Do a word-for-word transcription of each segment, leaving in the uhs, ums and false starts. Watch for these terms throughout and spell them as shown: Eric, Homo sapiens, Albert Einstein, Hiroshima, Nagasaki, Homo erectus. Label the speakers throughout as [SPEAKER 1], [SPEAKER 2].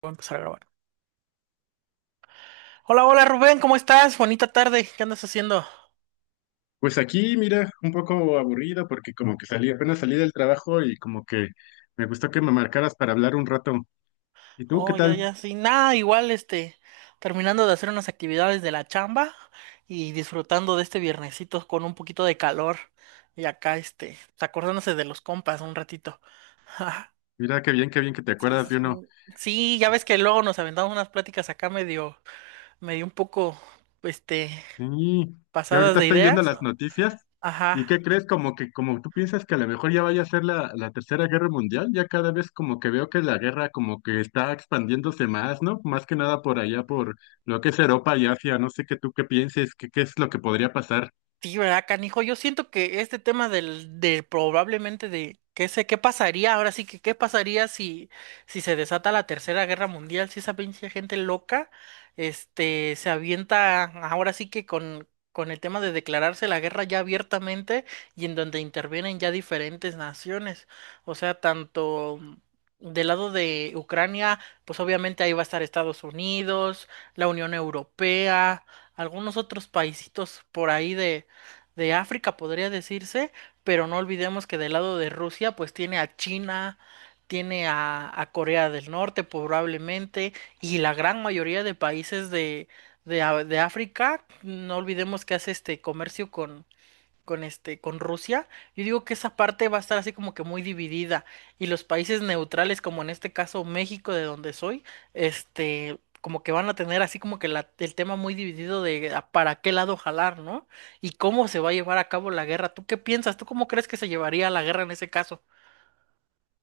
[SPEAKER 1] Voy a empezar a grabar. Hola, hola Rubén, ¿cómo estás? Bonita tarde, ¿qué andas haciendo?
[SPEAKER 2] Pues aquí, mira, un poco aburrido porque como que salí, apenas salí del trabajo y como que me gustó que me marcaras para hablar un rato. ¿Y tú qué
[SPEAKER 1] Oh, ya,
[SPEAKER 2] tal?
[SPEAKER 1] ya, sí, nada, igual, este, terminando de hacer unas actividades de la chamba y disfrutando de este viernesito con un poquito de calor y acá, este, pues, acordándose de los compas un ratito.
[SPEAKER 2] Mira, qué bien, qué bien que te
[SPEAKER 1] Sí,
[SPEAKER 2] acuerdas de uno.
[SPEAKER 1] sí. Sí, ya ves que luego nos aventamos unas pláticas acá medio, medio un poco, este,
[SPEAKER 2] Sí, yo
[SPEAKER 1] pasadas
[SPEAKER 2] ahorita
[SPEAKER 1] de
[SPEAKER 2] estoy viendo
[SPEAKER 1] ideas.
[SPEAKER 2] las noticias
[SPEAKER 1] Ajá.
[SPEAKER 2] y ¿qué crees? Como que como tú piensas que a lo mejor ya vaya a ser la, la Tercera Guerra Mundial, ya cada vez como que veo que la guerra como que está expandiéndose más, ¿no? Más que nada por allá, por lo que es Europa y Asia, no sé qué tú qué pienses, qué, qué es lo que podría pasar.
[SPEAKER 1] Sí, ¿verdad, canijo? Yo siento que este tema del, de probablemente de qué sé, qué pasaría, ahora sí que qué pasaría si, si se desata la Tercera Guerra Mundial, si esa pinche gente loca, este, se avienta ahora sí que con, con el tema de declararse la guerra ya abiertamente y en donde intervienen ya diferentes naciones. O sea, tanto del lado de Ucrania, pues obviamente ahí va a estar Estados Unidos, la Unión Europea, algunos otros paisitos por ahí de de África, podría decirse, pero no olvidemos que del lado de Rusia, pues tiene a China, tiene a, a Corea del Norte probablemente, y la gran mayoría de países de, de, a- de África, no olvidemos que hace este comercio con, con este, con Rusia. Yo digo que esa parte va a estar así como que muy dividida y los países neutrales, como en este caso México, de donde soy, este, como que van a tener así como que la- el tema muy dividido de a para qué lado jalar, ¿no? Y cómo se va a llevar a cabo la guerra. ¿Tú qué piensas? ¿Tú cómo crees que se llevaría la guerra en ese caso?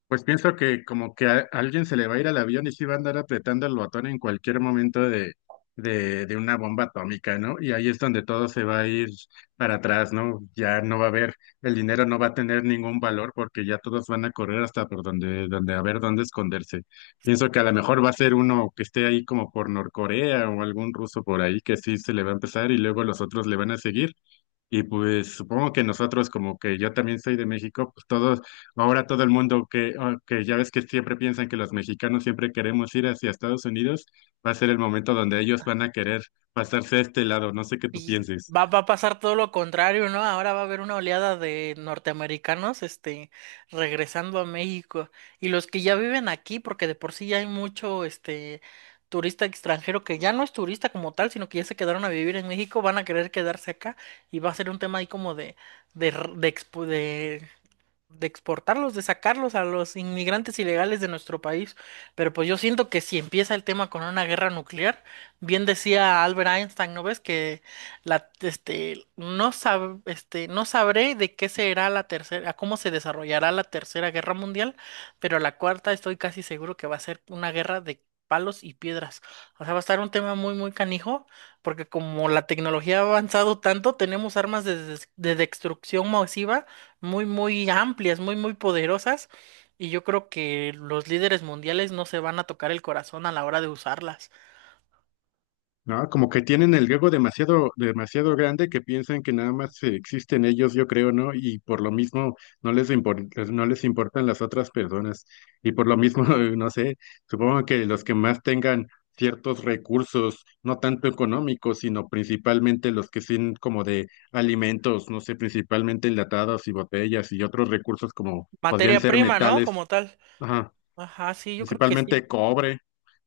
[SPEAKER 2] Pues pienso que como que a alguien se le va a ir al avión y sí va a andar apretando el botón en cualquier momento de, de, de una bomba atómica, ¿no? Y ahí es donde todo se va a ir para atrás, ¿no? Ya no va a haber, el dinero no va a tener ningún valor porque ya todos van a correr hasta por donde, donde a ver dónde esconderse. Pienso que a lo mejor va a ser uno que esté ahí como por Norcorea o algún ruso por ahí que sí se le va a empezar y luego los otros le van a seguir y pues supongo que nosotros, como que yo también soy de México, pues todos, ahora todo el mundo que, ah, que ya ves que siempre piensan que los mexicanos siempre queremos ir hacia Estados Unidos, va a ser el momento donde ellos van a querer pasarse a este lado. No sé qué tú
[SPEAKER 1] Y
[SPEAKER 2] pienses.
[SPEAKER 1] va, va a pasar todo lo contrario, ¿no? Ahora va a haber una oleada de norteamericanos, este, regresando a México. Y los que ya viven aquí, porque de por sí ya hay mucho, este, turista extranjero que ya no es turista como tal, sino que ya se quedaron a vivir en México, van a querer quedarse acá y va a ser un tema ahí como de, de, r- de, expo- de de exportarlos, de sacarlos a los inmigrantes ilegales de nuestro país. Pero pues yo siento que si empieza el tema con una guerra nuclear, bien decía Albert Einstein, ¿no ves? Que la, este, no sab- este, no sabré de qué será la tercera, cómo se desarrollará la tercera guerra mundial, pero la cuarta estoy casi seguro que va a ser una guerra de palos y piedras. O sea, va a estar un tema muy, muy canijo, porque como la tecnología ha avanzado tanto, tenemos armas de des- de destrucción masiva muy, muy amplias, muy, muy poderosas, y yo creo que los líderes mundiales no se van a tocar el corazón a la hora de usarlas.
[SPEAKER 2] No, como que tienen el ego demasiado, demasiado grande que piensan que nada más eh, existen ellos, yo creo, ¿no? Y por lo mismo no les impor- no les importan las otras personas. Y por lo mismo, no sé, supongo que los que más tengan ciertos recursos, no tanto económicos, sino principalmente los que son como de alimentos, no sé, principalmente enlatados y botellas y otros recursos como podrían
[SPEAKER 1] Materia
[SPEAKER 2] ser
[SPEAKER 1] prima, ¿no?
[SPEAKER 2] metales,
[SPEAKER 1] Como tal. Ajá, sí, yo creo que sí,
[SPEAKER 2] principalmente cobre,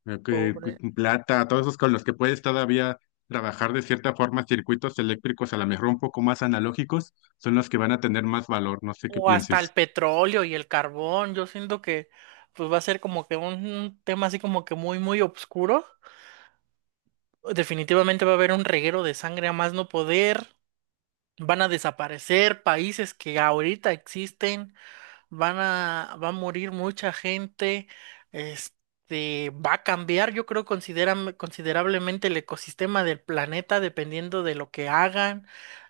[SPEAKER 2] eh, que-
[SPEAKER 1] pobre.
[SPEAKER 2] que- plata, todos esos con los que puedes todavía trabajar de cierta forma circuitos eléctricos, a lo mejor un poco más analógicos, son los que van a tener más valor, no sé qué
[SPEAKER 1] O hasta el
[SPEAKER 2] pienses.
[SPEAKER 1] petróleo y el carbón, yo siento que pues va a ser como que un tema así como que muy, muy oscuro. Definitivamente va a haber un reguero de sangre a más no poder. Van a desaparecer países que ahorita existen. Van a, va a morir mucha gente, este, va a cambiar, yo creo, consideram- considerablemente el ecosistema del planeta, dependiendo de lo que hagan.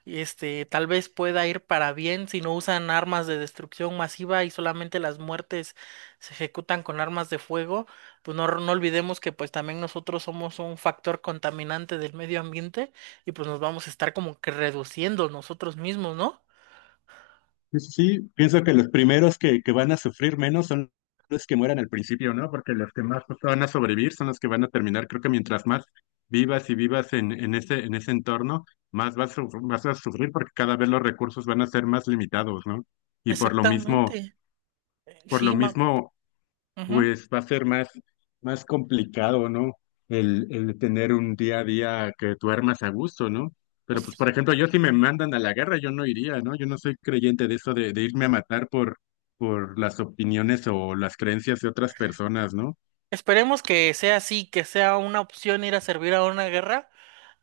[SPEAKER 1] Este, tal vez pueda ir para bien si no usan armas de destrucción masiva y solamente las muertes se ejecutan con armas de fuego. Pues no, no olvidemos que pues también nosotros somos un factor contaminante del medio ambiente y pues nos vamos a estar como que reduciendo nosotros mismos, ¿no?
[SPEAKER 2] Sí, sí, sí, pienso que los primeros que, que van a sufrir menos son los que mueran al principio, ¿no? Porque los que más, pues, van a sobrevivir son los que van a terminar. Creo que mientras más vivas y vivas en, en ese, en ese entorno, más vas, a sufr- vas a sufrir porque cada vez los recursos van a ser más limitados, ¿no? Y por lo mismo,
[SPEAKER 1] Exactamente.
[SPEAKER 2] por lo
[SPEAKER 1] Sí, ma.
[SPEAKER 2] mismo
[SPEAKER 1] Ujú.
[SPEAKER 2] pues va a ser más, más complicado, ¿no? El, el tener un día a día que tú armas a gusto, ¿no? Pero pues,
[SPEAKER 1] Pues,
[SPEAKER 2] por ejemplo, yo si me mandan a la guerra, yo no iría, ¿no? Yo no soy creyente de eso de, de irme a matar por, por las opiniones o las creencias de otras personas, ¿no?
[SPEAKER 1] esperemos que sea así, que sea una opción ir a servir a una guerra,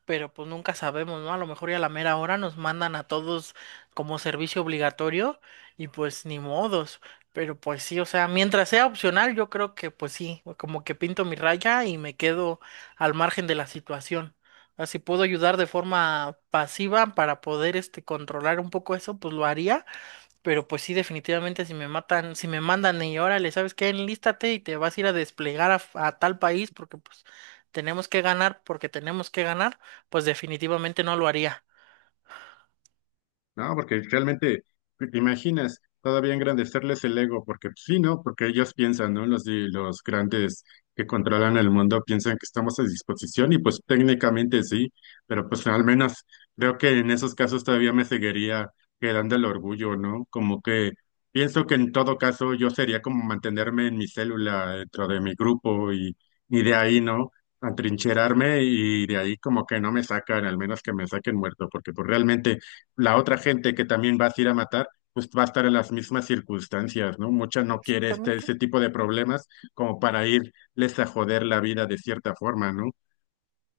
[SPEAKER 1] pero pues nunca sabemos, ¿no? A lo mejor ya a la mera hora nos mandan a todos como servicio obligatorio y pues ni modos. Pero pues sí, o sea, mientras sea opcional, yo creo que pues sí, como que pinto mi raya y me quedo al margen de la situación. Así puedo ayudar de forma pasiva para poder este controlar un poco eso, pues lo haría. Pero pues sí, definitivamente si me matan, si me mandan y órale, ¿sabes qué? Enlístate y te vas a ir a desplegar a, a tal país porque pues tenemos que ganar, porque tenemos que ganar, pues definitivamente no lo haría.
[SPEAKER 2] No, porque realmente, te te imaginas, todavía engrandecerles el ego, porque pues, sí, ¿no? Porque ellos piensan, ¿no? Los, di- los grandes que controlan el mundo piensan que estamos a disposición y pues técnicamente sí, pero pues al menos creo que en esos casos todavía me seguiría quedando el orgullo, ¿no? Como que pienso que en todo caso yo sería como mantenerme en mi célula dentro de mi grupo y, y de ahí, ¿no? Atrincherarme y de ahí como que no me sacan, al menos que me saquen muerto, porque pues realmente la otra gente que también vas a ir a matar pues va a estar en las mismas circunstancias, ¿no? Mucha no quiere este,
[SPEAKER 1] Exactamente.
[SPEAKER 2] este tipo de problemas como para irles a joder la vida de cierta forma, ¿no?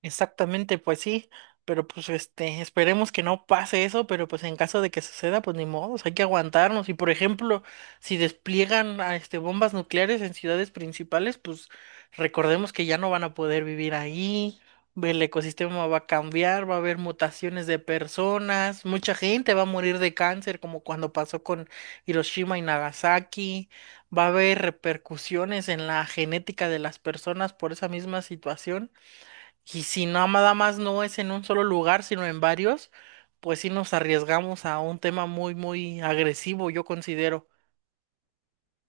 [SPEAKER 1] Exactamente, pues sí, pero pues este, esperemos que no pase eso, pero pues en caso de que suceda, pues ni modo, hay que aguantarnos. Y por ejemplo, si despliegan a, este bombas nucleares en ciudades principales, pues recordemos que ya no van a poder vivir ahí, el ecosistema va a cambiar, va a haber mutaciones de personas, mucha gente va a morir de cáncer, como cuando pasó con Hiroshima y Nagasaki, va a haber repercusiones en la genética de las personas por esa misma situación. Y si no- nada más no es en un solo lugar, sino en varios, pues sí nos arriesgamos a un tema muy, muy agresivo, yo considero.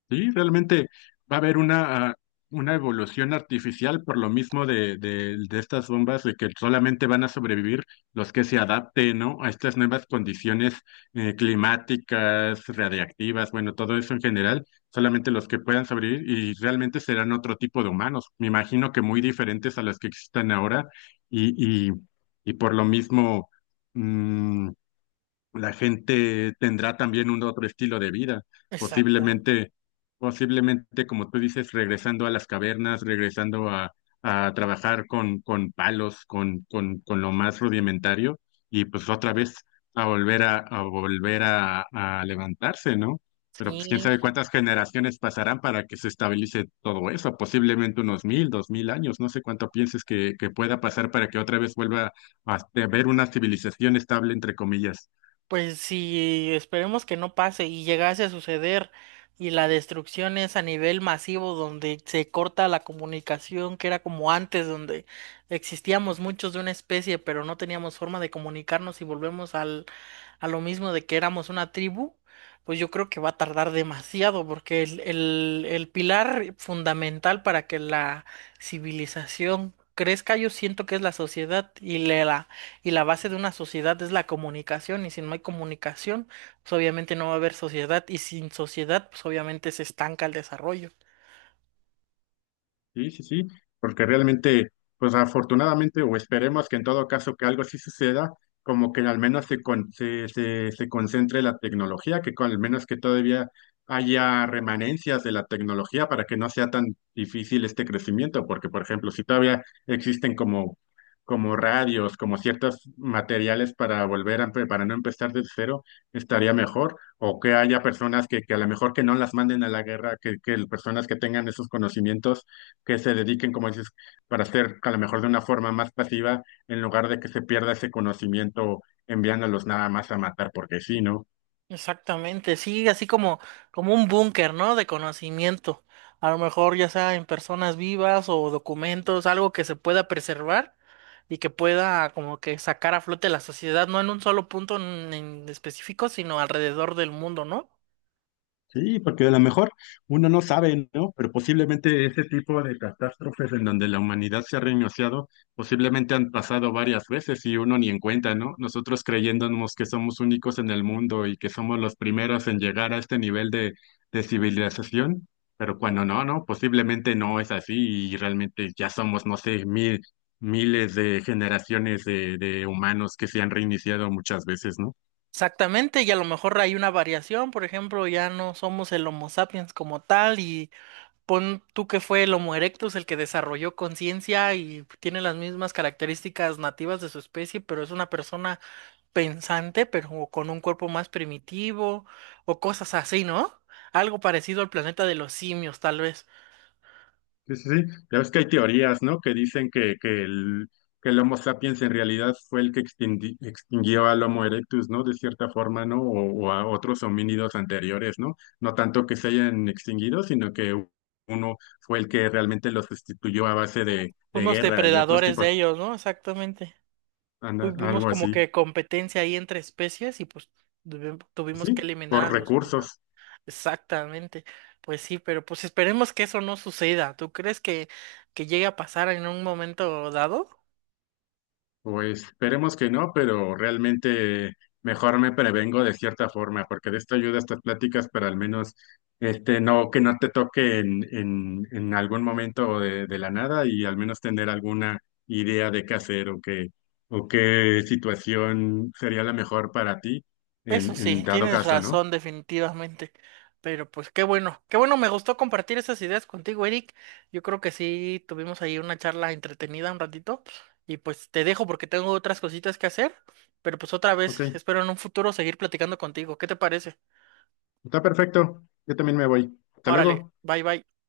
[SPEAKER 2] Sí, realmente va a haber una, ah, una evolución artificial por lo mismo de, de, de estas bombas, de que solamente van a sobrevivir los que se adapten, ¿no?, a estas nuevas condiciones eh, climáticas, radiactivas, bueno, todo eso en general, solamente los que puedan sobrevivir y realmente serán otro tipo de humanos, me imagino que muy diferentes a los que existen ahora y, y, y por lo mismo... mm, la gente tendrá también un otro estilo de vida,
[SPEAKER 1] Exactamente.
[SPEAKER 2] posiblemente, posiblemente, como tú dices, regresando a las cavernas, regresando a, a trabajar con, con palos, con, con, con lo más rudimentario, y pues otra vez a volver a, a volver a, a levantarse, ¿no? Pero pues quién
[SPEAKER 1] Sí,
[SPEAKER 2] sabe cuántas generaciones pasarán para que se estabilice todo eso, posiblemente unos mil, dos mil años, no sé cuánto pienses que, que pueda pasar para que otra vez vuelva a a haber una civilización estable, entre comillas.
[SPEAKER 1] pues si esperemos que no pase y llegase a suceder y la destrucción es a nivel masivo donde se corta la comunicación que era como antes, donde existíamos muchos de una especie pero no teníamos forma de comunicarnos y volvemos al, a lo mismo de que éramos una tribu, pues yo creo que va a tardar demasiado porque el, el, el pilar fundamental para que la civilización crezca yo siento que es la sociedad y la y la base de una sociedad es la comunicación, y si no hay comunicación, pues obviamente no va a haber sociedad, y sin sociedad, pues obviamente se estanca el desarrollo.
[SPEAKER 2] Sí, sí, sí, porque realmente, pues afortunadamente, o esperemos que en todo caso que algo sí suceda, como que al menos se, con- se, se, se concentre la tecnología, que con- al menos que todavía haya remanencias de la tecnología para que no sea tan difícil este crecimiento, porque por ejemplo, si todavía existen como, como radios, como ciertos materiales para volver a, empe- para no empezar de cero, estaría mejor, o que haya personas que, que a lo mejor que no las manden a la guerra, que, que personas que tengan esos conocimientos que se dediquen, como dices, para hacer a lo mejor de una forma más pasiva, en lugar de que se pierda ese conocimiento enviándolos nada más a matar porque sí, ¿no?
[SPEAKER 1] Exactamente, sí, así como, como un búnker, ¿no? De conocimiento. A lo mejor ya sea en personas vivas o documentos, algo que se pueda preservar y que pueda como que sacar a flote la sociedad, no en un solo punto en en específico, sino alrededor del mundo, ¿no?
[SPEAKER 2] Sí, porque a lo mejor uno no sabe, ¿no? Pero posiblemente ese tipo de catástrofes en donde la humanidad se ha reiniciado, posiblemente han pasado varias veces y uno ni en cuenta, ¿no? Nosotros creyéndonos que somos únicos en el mundo y que somos los primeros en llegar a este nivel de, de civilización, pero cuando no, ¿no? Posiblemente no es así y realmente ya somos, no sé, mil, miles de generaciones de, de humanos que se han reiniciado muchas veces, ¿no?
[SPEAKER 1] Exactamente, y a lo mejor hay una variación, por ejemplo, ya no somos el Homo sapiens como tal, y pon tú que fue el Homo erectus el que desarrolló conciencia y tiene las mismas características nativas de su especie, pero es una persona pensante, pero con un cuerpo más primitivo, o cosas así, ¿no? Algo parecido al planeta de los simios, tal vez.
[SPEAKER 2] Sí, sí, sí. Ya ves que hay teorías, ¿no? Que dicen que, que, el, que el Homo sapiens en realidad fue el que extingui- extinguió al Homo erectus, ¿no? De cierta forma, ¿no? O, o a otros homínidos anteriores, ¿no? No tanto que se hayan extinguido, sino que u- uno fue el que realmente los sustituyó a base de, de
[SPEAKER 1] Fuimos
[SPEAKER 2] guerra y otros
[SPEAKER 1] depredadores
[SPEAKER 2] tipos,
[SPEAKER 1] de ellos, ¿no? Exactamente.
[SPEAKER 2] anda-
[SPEAKER 1] Fu- Vimos
[SPEAKER 2] algo
[SPEAKER 1] como
[SPEAKER 2] así.
[SPEAKER 1] que competencia ahí entre especies y pues tuvi- tuvimos que
[SPEAKER 2] Sí,
[SPEAKER 1] eliminar a
[SPEAKER 2] por
[SPEAKER 1] los primeros.
[SPEAKER 2] recursos.
[SPEAKER 1] Exactamente, pues sí, pero pues esperemos que eso no suceda. ¿Tú crees que, que llegue a pasar en un momento dado?
[SPEAKER 2] Pues esperemos que no, pero realmente mejor me prevengo de cierta forma, porque de esto ayuda estas pláticas, para al menos este no que no te toque en, en, en algún momento de, de la nada y al menos tener alguna idea de qué hacer o qué o qué situación sería la mejor para ti
[SPEAKER 1] Eso
[SPEAKER 2] en,
[SPEAKER 1] sí,
[SPEAKER 2] en dado
[SPEAKER 1] tienes
[SPEAKER 2] caso, ¿no?
[SPEAKER 1] razón definitivamente, pero pues qué bueno, qué bueno, me gustó compartir esas ideas contigo, Eric. Yo creo que sí, tuvimos ahí una charla entretenida un ratito y pues te dejo porque tengo otras cositas que hacer, pero pues otra
[SPEAKER 2] Ok,
[SPEAKER 1] vez espero en un futuro seguir platicando contigo. ¿Qué te parece?
[SPEAKER 2] está perfecto. Yo también me voy. Hasta
[SPEAKER 1] Órale,
[SPEAKER 2] luego.
[SPEAKER 1] bye bye.